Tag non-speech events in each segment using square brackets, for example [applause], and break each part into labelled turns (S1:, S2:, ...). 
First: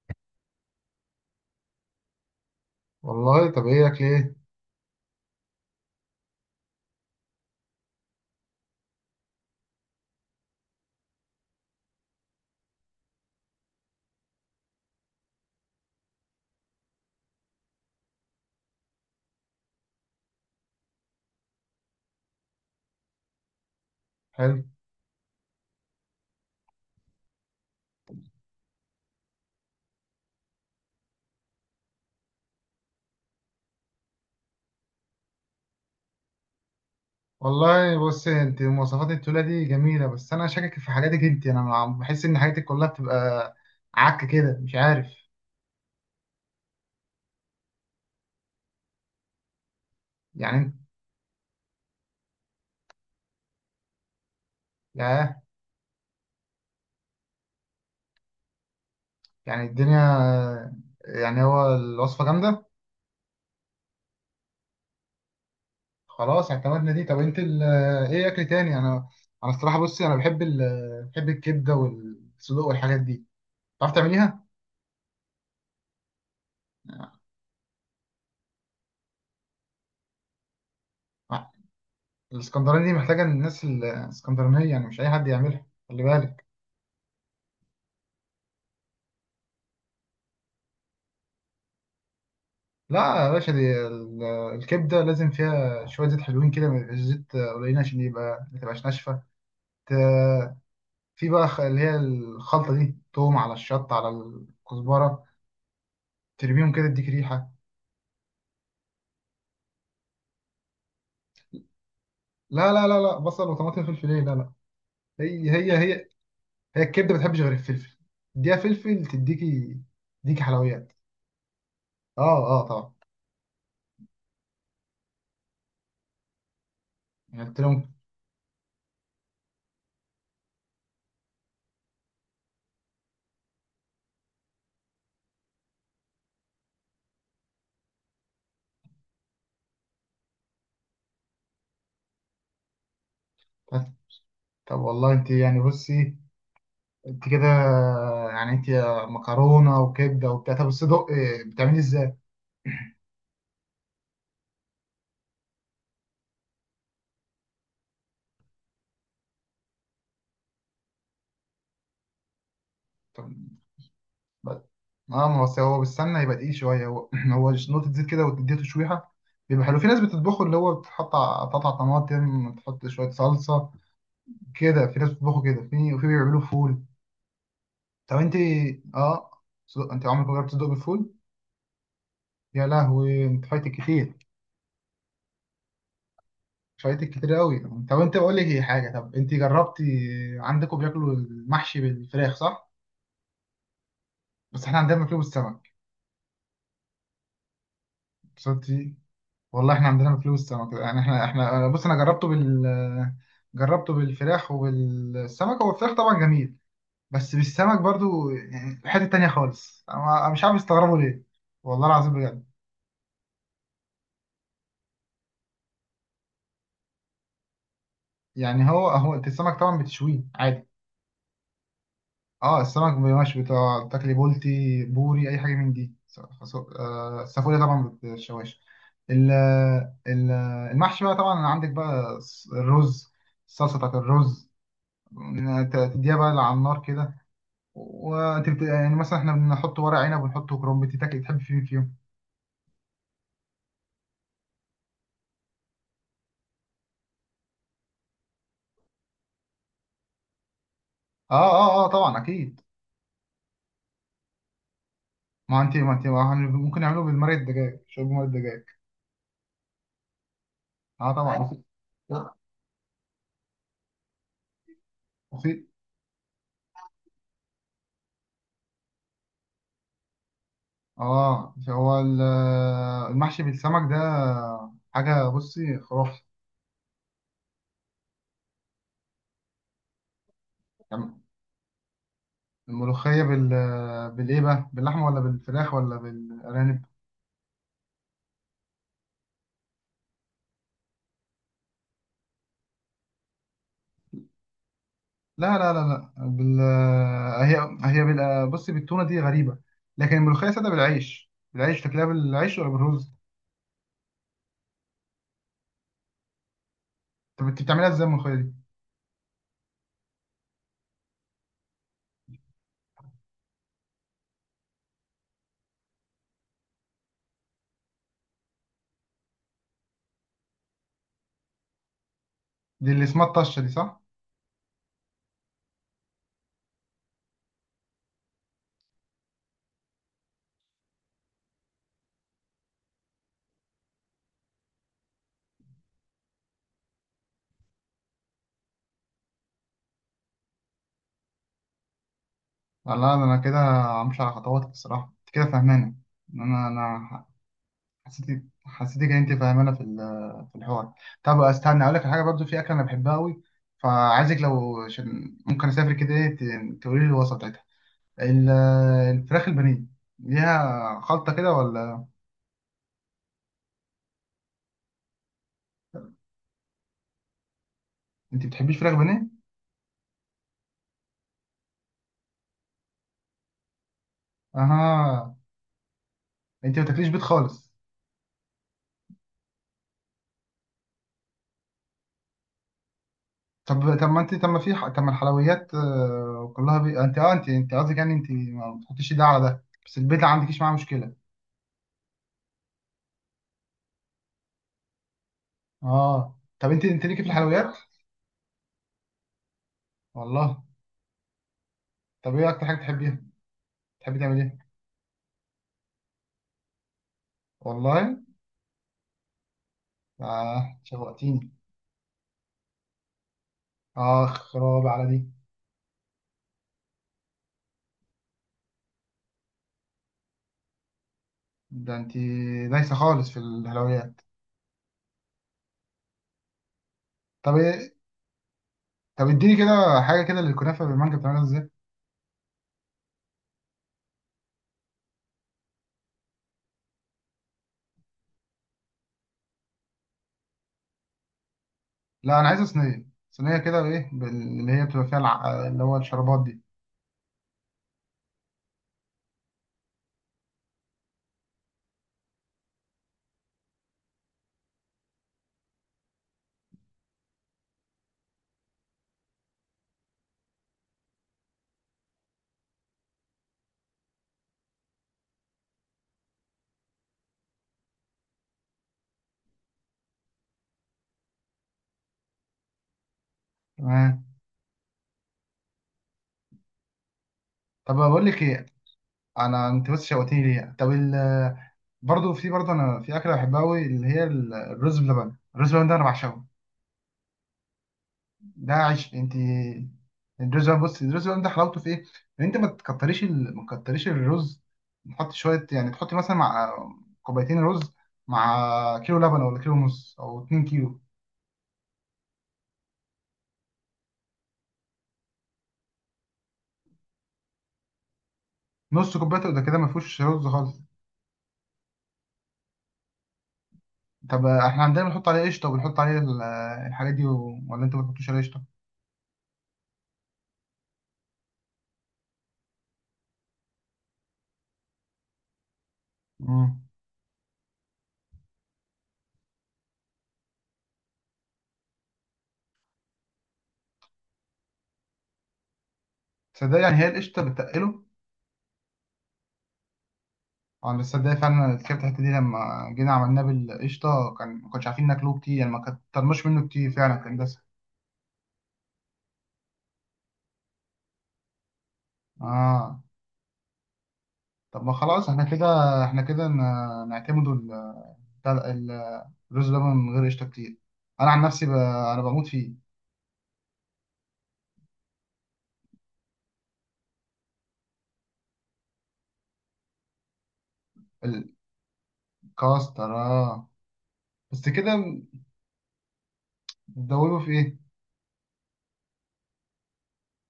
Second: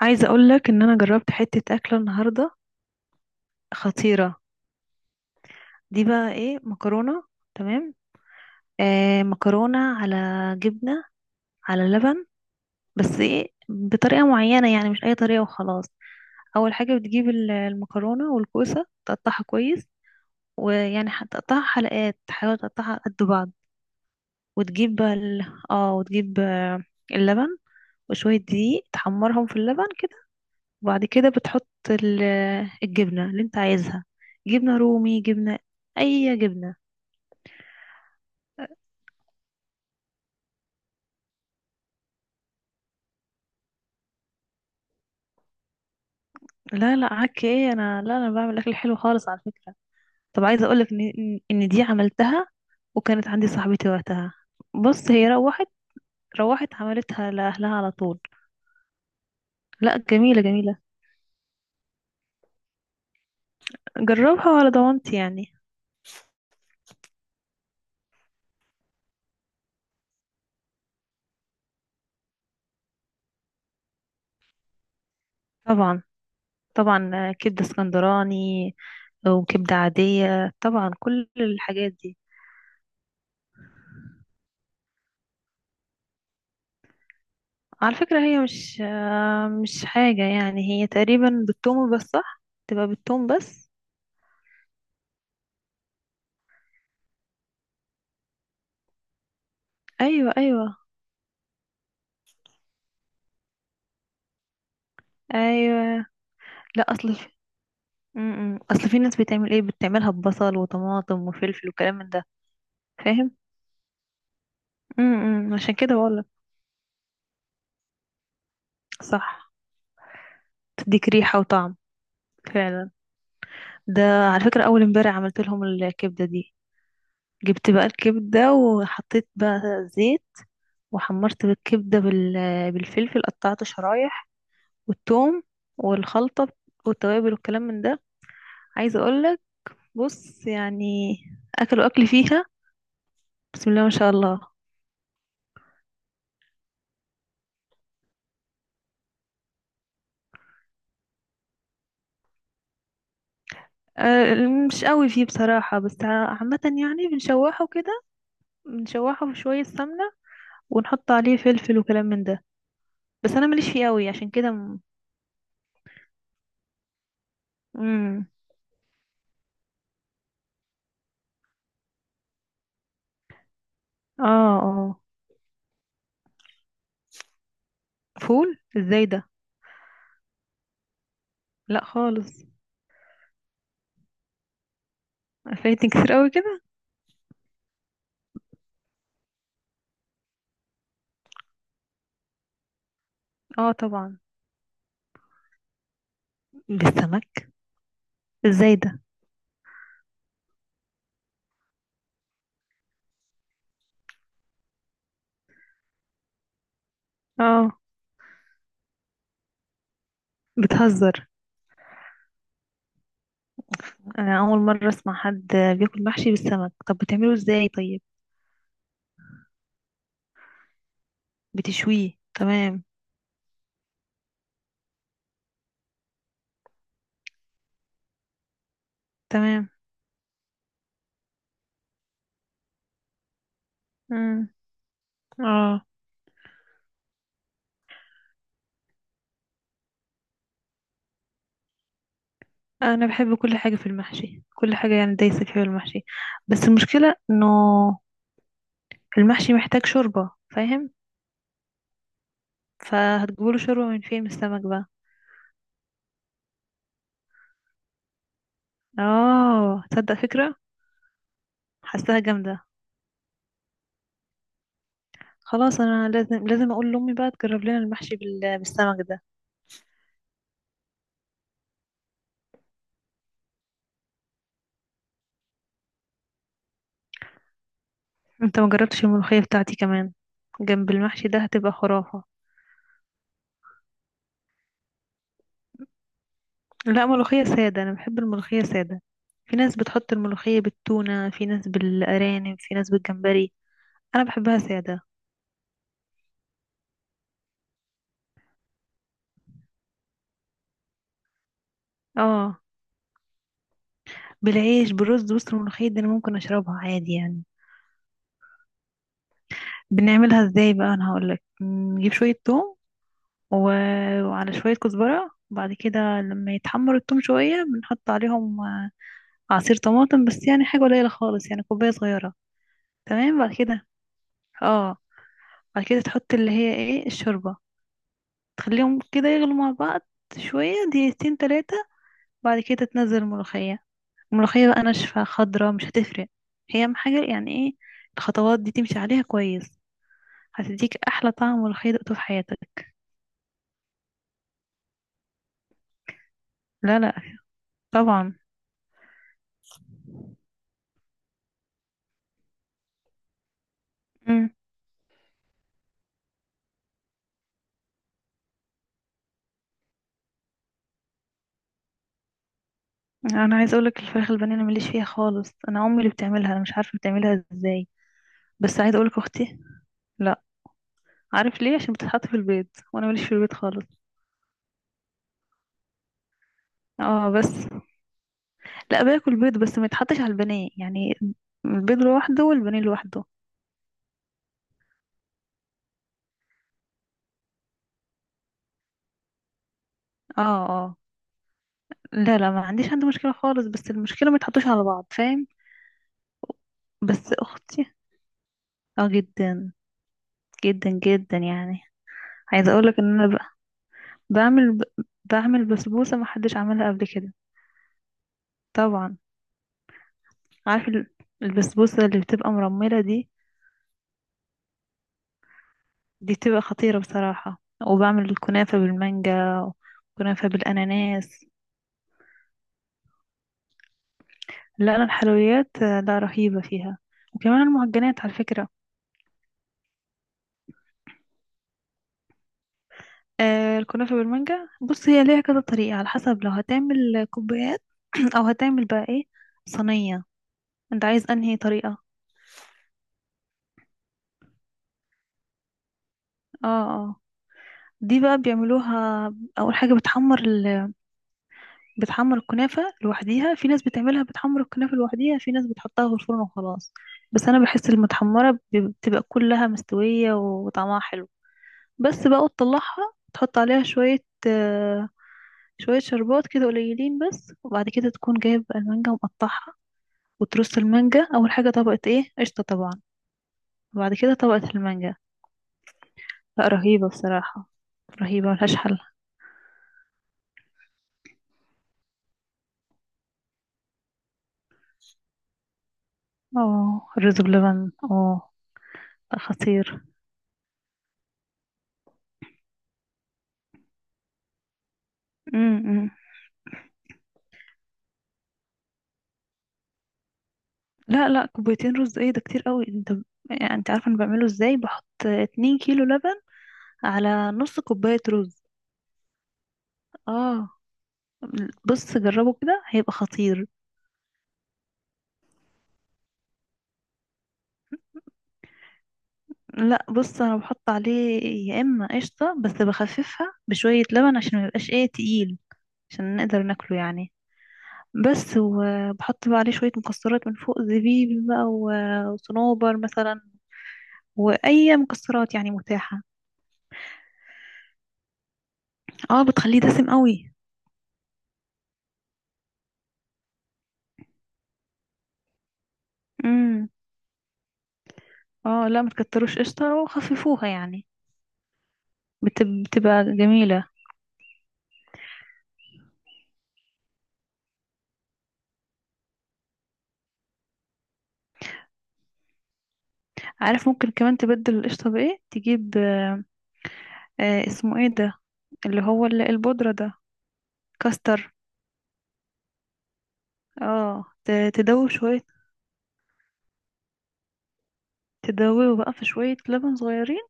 S1: عايزه اقول لك ان انا جربت حته اكله النهارده.
S2: والله طب ايه لك ليه.
S1: خطيره. دي بقى ايه، مكرونه؟ تمام. آه، مكرونه على جبنه، على لبن. بس ايه، بطريقه معينه، يعني مش اي طريقه وخلاص. اول حاجه بتجيب المكرونه والكوسه، تقطعها كويس، ويعني هتقطعها حلقات، تحاول تقطعها قد بعض.
S2: حلو.
S1: وتجيب بقى ال... اه وتجيب آه، اللبن وشويه دقيق، تحمرهم في اللبن. وبعد كده بتحط الجبنة اللي انت عايزها. جبنة رومي، جبنة، اي جبنة.
S2: والله بص، انت مواصفات التولة دي جميلة، بس انا شاكك في حاجاتك. انت بحس ان حاجاتك كلها بتبقى عك كده، مش عارف.
S1: لا لا، عك ايه، انا لا، انا بعمل اكل حلو خالص على فكرة. طب
S2: يعني
S1: عايزة
S2: انت.
S1: اقولك ان ان إن دي عملتها، وكانت عندي صاحبتي وقتها. بص هي
S2: ياه.
S1: روحت، روحت عملتها لأهلها على طول.
S2: يعني
S1: لا، جميلة
S2: الدنيا.
S1: جميلة.
S2: يعني هو الوصفة جامدة.
S1: جربها وعلى ضمانتي يعني.
S2: خلاص اعتمدنا دي. طب انت ايه اكل تاني انا الصراحة بصي، انا بحب الكبدة والصدوق والحاجات دي. تعرف تعمليها؟
S1: طبعا، طبعا. كبدة اسكندراني، وكبدة عادية، طبعا كل
S2: آه،
S1: الحاجات دي.
S2: الاسكندراني دي محتاجة الناس الاسكندرانية، يعني مش اي حد يعملها، خلي بالك.
S1: على فكرة هي مش حاجة، يعني هي تقريبا بالثوم بس، صح، تبقى
S2: لا
S1: بالثوم
S2: يا باشا،
S1: بس.
S2: دي الكبدة لازم فيها شوية زيت حلوين كده، ما يبقاش زيت قليلين، عشان يبقى ما تبقاش ناشفة. ت-
S1: ايوه، ايوه،
S2: في بقى اللي هي الخلطة دي، توم على الشطة على الكزبرة،
S1: ايوه.
S2: ترميهم كده
S1: لا،
S2: تديك
S1: اصل في
S2: ريحة.
S1: م- م. اصل في ناس بتعمل ايه، بتعملها ببصل وطماطم وفلفل وكلام من ده.
S2: لا،
S1: فاهم.
S2: بصل وطماطم فلفل ايه، لا لا.
S1: م-
S2: هي
S1: م. عشان
S2: هي
S1: كده
S2: هي
S1: بقولك.
S2: هي الكبدة ما بتحبش غير الفلفل. اديها فلفل
S1: صح،
S2: تديكي، تديكي حلويات.
S1: تديك ريحة وطعم،
S2: اه اه،
S1: فعلا.
S2: طبعا.
S1: ده، على فكرة اول امبارح عملت لهم الكبدة دي.
S2: يعني قلت
S1: جبت بقى
S2: لهم.
S1: الكبدة وحطيت بقى زيت، وحمرت بالكبدة بالفلفل، قطعته شرايح، والثوم والخلطة والتوابل والكلام من ده. عايزة اقولك، بص يعني، اكلوا اكل فيها، بسم الله ما
S2: طب
S1: شاء الله.
S2: طب والله انت، يعني بصي، انت كده، يعني انت مكرونة وكبدة وبتاع. طب الصدق إيه، بتعملي ازاي؟
S1: أه، مش قوي فيه بصراحة، بس عامة يعني بنشوحه كده، بنشوحه في شوية سمنة ونحط عليه فلفل وكلام من ده.
S2: طب-
S1: بس انا ماليش فيه قوي، عشان كده
S2: بس- اه، ما هو أصل هو بالسمنه يبقى تقيل شويه. هو [clears throat] هو نقطه زيت كده
S1: مم.
S2: وتديه تشويحه، بيبقى حلو. في ناس بتطبخه، اللي هو بتحط قطع طماطم، تحط شويه صلصه
S1: اه،
S2: كده. في
S1: اه.
S2: ناس بتطبخه كده، وفي بيعملوه فول. طب انت.
S1: فول ازاي ده؟
S2: اه. صدق انت عمرك ما جربت تصدق بالفول؟
S1: لا خالص.
S2: يا لهوي، انت فايتك كتير.
S1: فايتني كتير قوي كده.
S2: فايتك كتير قوي. طب انت بقول لك ايه حاجه، طب انت جربتي؟ عندكم بياكلوا المحشي بالفراخ، صح؟
S1: اه طبعا.
S2: بس احنا عندنا بناكله بالسمك.
S1: بالسمك؟
S2: بس انت.
S1: ازاي ده؟
S2: والله احنا عندنا فلوس سمك. يعني احنا بص، انا جربته بالفراخ وبالسمك. هو الفراخ طبعا جميل، بس
S1: اه.
S2: بالسمك برضو يعني حتة تانية خالص. أنا مش عارف استغربه
S1: بتهزر.
S2: ليه. والله العظيم بجد.
S1: انا اول مره اسمع حد بياكل محشي بالسمك، طب بتعمله ازاي طيب؟
S2: يعني هو انت السمك طبعا بتشويه عادي.
S1: بتشويه
S2: اه،
S1: تمام.
S2: السمك مش بتاع تاكلي بولتي، بوري، اي حاجة من دي. السافوري طبعا بتشواش. ال-
S1: تمام.
S2: ال- المحشي بقى طبعا عندك بقى الرز، الصلصة بتاعت
S1: امم.
S2: الرز.
S1: اه.
S2: تديها بقى على النار كده، يعني مثلا احنا بنحط ورق عنب ونحط كرنب. انت تاكل تحب في مين فيهم؟
S1: انا بحب كل حاجه في المحشي، كل حاجه، يعني دايسه فيها المحشي، بس المشكله انه المحشي محتاج شوربه، فاهم؟
S2: اه اه اه طبعا، اكيد.
S1: فهتجيبوله شوربه من فين، من السمك بقى؟
S2: ما انت ما انت ما هن- ممكن نعمله بالمرق، الدجاج، شرب مرق الدجاج.
S1: اه تصدق، فكره،
S2: اه طبعا. وفي،
S1: حاساها جامده.
S2: وفي.
S1: خلاص، انا لازم اقول لامي بقى تجرب لنا المحشي بالسمك ده.
S2: اه هو المحشي بالسمك ده حاجه، بصي، خرافه.
S1: انت ما جربتش الملوخيه بتاعتي كمان، جنب
S2: يعني
S1: المحشي ده هتبقى خرافه.
S2: الملوخيه بالايه بقى، باللحمه ولا بالفراخ ولا بالارانب؟
S1: لا، ملوخية سادة، أنا بحب الملوخية سادة. في ناس بتحط الملوخية بالتونة، في ناس بالأرانب، في ناس بالجمبري. أنا بحبها سادة.
S2: لا، هي هي بصي، بالتونه دي غريبه. لكن الملوخيه ساده بالعيش تاكلها، بالعيش
S1: اه،
S2: ولا بالرز؟
S1: بالعيش، بالرز. بص الملوخية دي أنا ممكن أشربها عادي يعني.
S2: طب انت بتعملها ازاي الملوخية دي؟
S1: بنعملها ازاي بقى، أنا هقولك. نجيب شوية توم و... وعلى شوية كزبرة، وبعد كده لما يتحمر التوم شوية بنحط عليهم عصير طماطم، بس يعني حاجة قليلة خالص، يعني كوباية صغيرة.
S2: دي اللي اسمها
S1: تمام. بعد
S2: الطشة دي،
S1: كده،
S2: صح؟
S1: اه، بعد كده تحط اللي هي ايه، الشوربة، تخليهم كده يغلوا مع بعض شوية، دقيقتين 3. بعد كده تنزل الملوخية. الملوخية بقى ناشفة خضرة، مش هتفرق. هي أهم حاجة، يعني ايه، الخطوات دي تمشي عليها كويس، هتديك أحلى طعم ملوخية دقته في حياتك.
S2: لا لا، ده انا كده همشي على خطواتك. الصراحة انت كده فاهمانة.
S1: لا لا،
S2: انا
S1: طبعا.
S2: حسيتك، ان انت فاهمانة في الحوار. طب استنى اقول لك على حاجة. برضو في اكلة انا بحبها قوي، فعايزك،
S1: مم.
S2: لو عشان ممكن اسافر كده، ايه، تقولي لي الوصفة بتاعتها. ال- الفراخ البانيه ليها خلطة كده، ولا؟
S1: أنا عايزة أقولك، الفراخ البانيه أنا مليش فيها خالص، أنا أمي اللي بتعملها، أنا مش عارفة بتعملها ازاي.
S2: انت بتحبيش
S1: بس
S2: فراخ
S1: عايزة أقولك
S2: بانيه؟
S1: أختي. لا. عارف ليه؟ عشان بتتحط في البيض، وأنا مليش في البيض خالص.
S2: اها، انت ما بتاكليش بيض
S1: اه بس،
S2: خالص؟
S1: لا، باكل بيض، بس ما يتحطش على البانيه يعني. البيض لوحده والبانيه لوحده.
S2: طب طب، ما انت، طب ما في طب ما الحلويات كلها انت اه، انت قصدك يعني انت ما بتحطيش ده على ده، بس البيت ما
S1: اه،
S2: عندكيش معاه
S1: اه.
S2: مشكله.
S1: لا لا، ما عنديش، عندي مشكلة خالص، بس المشكلة ما يتحطوش على بعض، فاهم؟
S2: اه. طب انت، ليكي في
S1: بس
S2: الحلويات؟
S1: اختي، اه جدا،
S2: والله.
S1: جدا جدا يعني.
S2: طب ايه اكتر
S1: عايزة
S2: حاجه
S1: اقولك
S2: بتحبيها؟
S1: ان انا بقى
S2: بتحبي تعملي ايه؟
S1: بعمل بعمل بسبوسة ما حدش عملها قبل كده.
S2: والله
S1: طبعا.
S2: اه،
S1: عارف
S2: شوقتيني.
S1: البسبوسة اللي بتبقى مرملة دي،
S2: اه، خراب على دي.
S1: دي بتبقى خطيرة بصراحة. وبعمل الكنافة بالمانجا، وكنافة بالاناناس.
S2: ده انت دايسه خالص في الحلويات.
S1: لا انا الحلويات لا، رهيبة فيها،
S2: طب
S1: وكمان
S2: ايه،
S1: المعجنات على فكرة.
S2: طب اديني كده حاجه كده للكنافه بالمانجا، بتعملها ازاي؟
S1: الكنافة بالمانجا، بص هي ليها كذا طريقة، على حسب، لو هتعمل كوبايات [clears throat] او هتعمل بقى ايه، صينية. انت عايز انهي طريقة؟
S2: لا، انا عايزه صينيه. صينيه كده، ايه، اللي هي بتبقى فيها اللي هو الشربات دي.
S1: اه، اه. دي بقى بيعملوها. اول حاجة بتحمر بتحمر الكنافة لوحديها. في ناس بتعملها بتحمر الكنافة لوحديها، في ناس بتحطها في الفرن وخلاص. بس انا بحس المتحمرة بتبقى كلها مستوية وطعمها حلو. بس بقى تطلعها، تحط عليها شوية، شوية شربات كده قليلين بس، وبعد كده تكون جايب المانجا ومقطعها وترص المانجا. اول حاجه طبقه ايه، قشطه طبعا، وبعد
S2: تمام.
S1: كده طبقه المانجا. لا رهيبه بصراحه،
S2: طب بقول لك
S1: رهيبه
S2: ايه.
S1: ملهاش حل.
S2: انت بس شوقتني ليها. طب برضه في، برضه انا في اكله بحبها قوي، اللي هي الرز بلبن. الرز بلبن ده انا بعشقه.
S1: اه الرز بلبن، اه.
S2: ده عيش، انت.
S1: ده خطير.
S2: الرز بلبن، بص، الرز بلبن ده حلاوته في ايه؟ ان انت ما تكتريش الرز، تحط شويه، يعني
S1: امم.
S2: تحط مثلا مع كوبايتين رز، مع كيلو لبن، ولا كيلو ونص، او 2 كيلو.
S1: لا لا، كوبايتين رز، ايه ده، كتير قوي انت. يعني انت عارفه انا بعمله ازاي؟ بحط 2 كيلو لبن على نص كوبايه رز.
S2: نص كوبايه ده كده ما فيهوش رز
S1: اه،
S2: خالص.
S1: بص جربه كده هيبقى خطير.
S2: طب احنا عندنا بنحط عليه قشطه، وبنحط عليه الحاجات دي ولا انت ما بتحطوش عليه قشطه؟
S1: لا بص انا بحط عليه، يا اما قشطه بس بخففها بشويه لبن عشان ما يبقاش ايه، تقيل، عشان نقدر
S2: امم.
S1: ناكله يعني. بس، وبحط بقى عليه شوية مكسرات من فوق، زبيب بقى وصنوبر مثلا، وأي مكسرات يعني متاحة.
S2: صدق؟ يعني هي القشطه بتقله؟
S1: اه بتخليه دسم قوي.
S2: اه، بس صدق فعلا، الكبت الحته دي، لما جينا عملناه بالقشطه كان ما كناش عارفين ناكله كتير، يعني ما كترناش منه
S1: امم.
S2: كتير، فعلا كان دسم.
S1: اه لا، ما تكتروش قشطة وخففوها يعني،
S2: اه.
S1: بتبقى جميلة.
S2: طب ما خلاص احنا كده، احنا كده نعتمدوا بتاع ال- الرز ده من غير قشطه كتير. انا عن نفسي انا بموت فيه.
S1: عارف ممكن كمان تبدل القشطة بإيه، تجيب اسمه ايه ده، اللي هو البودرة ده، كاستر.
S2: الكاستر، اه.
S1: اه،
S2: بس كده؟
S1: تدوب شوية،
S2: بتدوبه في ايه؟
S1: تدوبه بقى في شوية لبن صغيرين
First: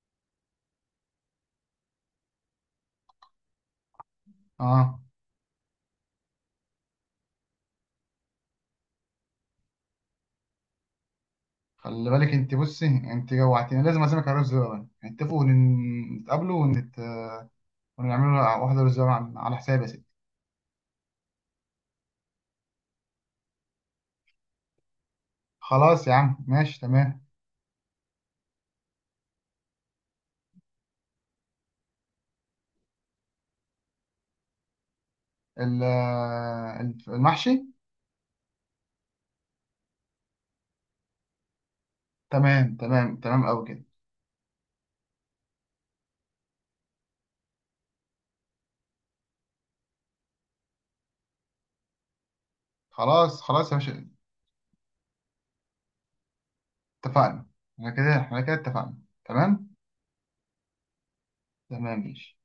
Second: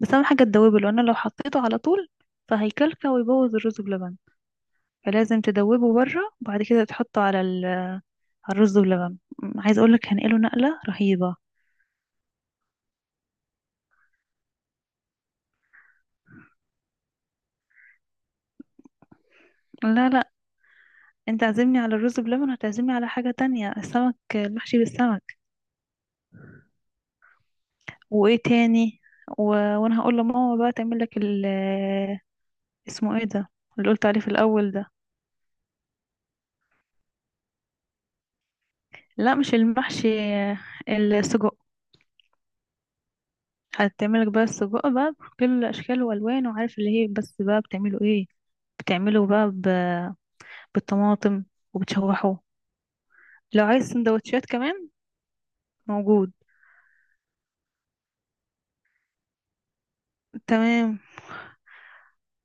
S1: بس. أهم حاجة تدوبه، لأن لو حطيته على طول فهيكلكع ويبوظ الرز بلبن،
S2: اه.
S1: فلازم تدوبه بره وبعد كده تحطه على على الرز بلبن. عايز اقولك هنقله نقلة رهيبة.
S2: خلي بالك انت، بصي، انت جوعتيني، لازم اعزمك على رز بلبن. نتفقوا نتقابلوا ونعملوا واحده رز بلبن على حسابي يا ستي.
S1: لا لا. انت عازمني على الرز بلبن، هتعزمني على حاجة تانية، السمك، المحشي بالسمك.
S2: خلاص يا عم، ماشي، تمام.
S1: وايه تاني. وانا هقول لماما بقى تعمل لك اسمه ايه ده، اللي قلت عليه في الاول ده.
S2: ال- المحشي.
S1: لا مش المحشي، السجق.
S2: تمام تمام تمام، أوي كده.
S1: هتعملك بقى السجق بقى بكل اشكاله والوانه، وعارف اللي هي بس بقى بتعمله ايه؟ بتعمله بقى بالطماطم، وبتشوحه.
S2: خلاص
S1: لو
S2: خلاص يا
S1: عايز
S2: باشا.
S1: سندوتشات كمان موجود.
S2: اتفقنا. احنا كده، اتفقنا. تمام.
S1: تمام.
S2: تمام ماشي.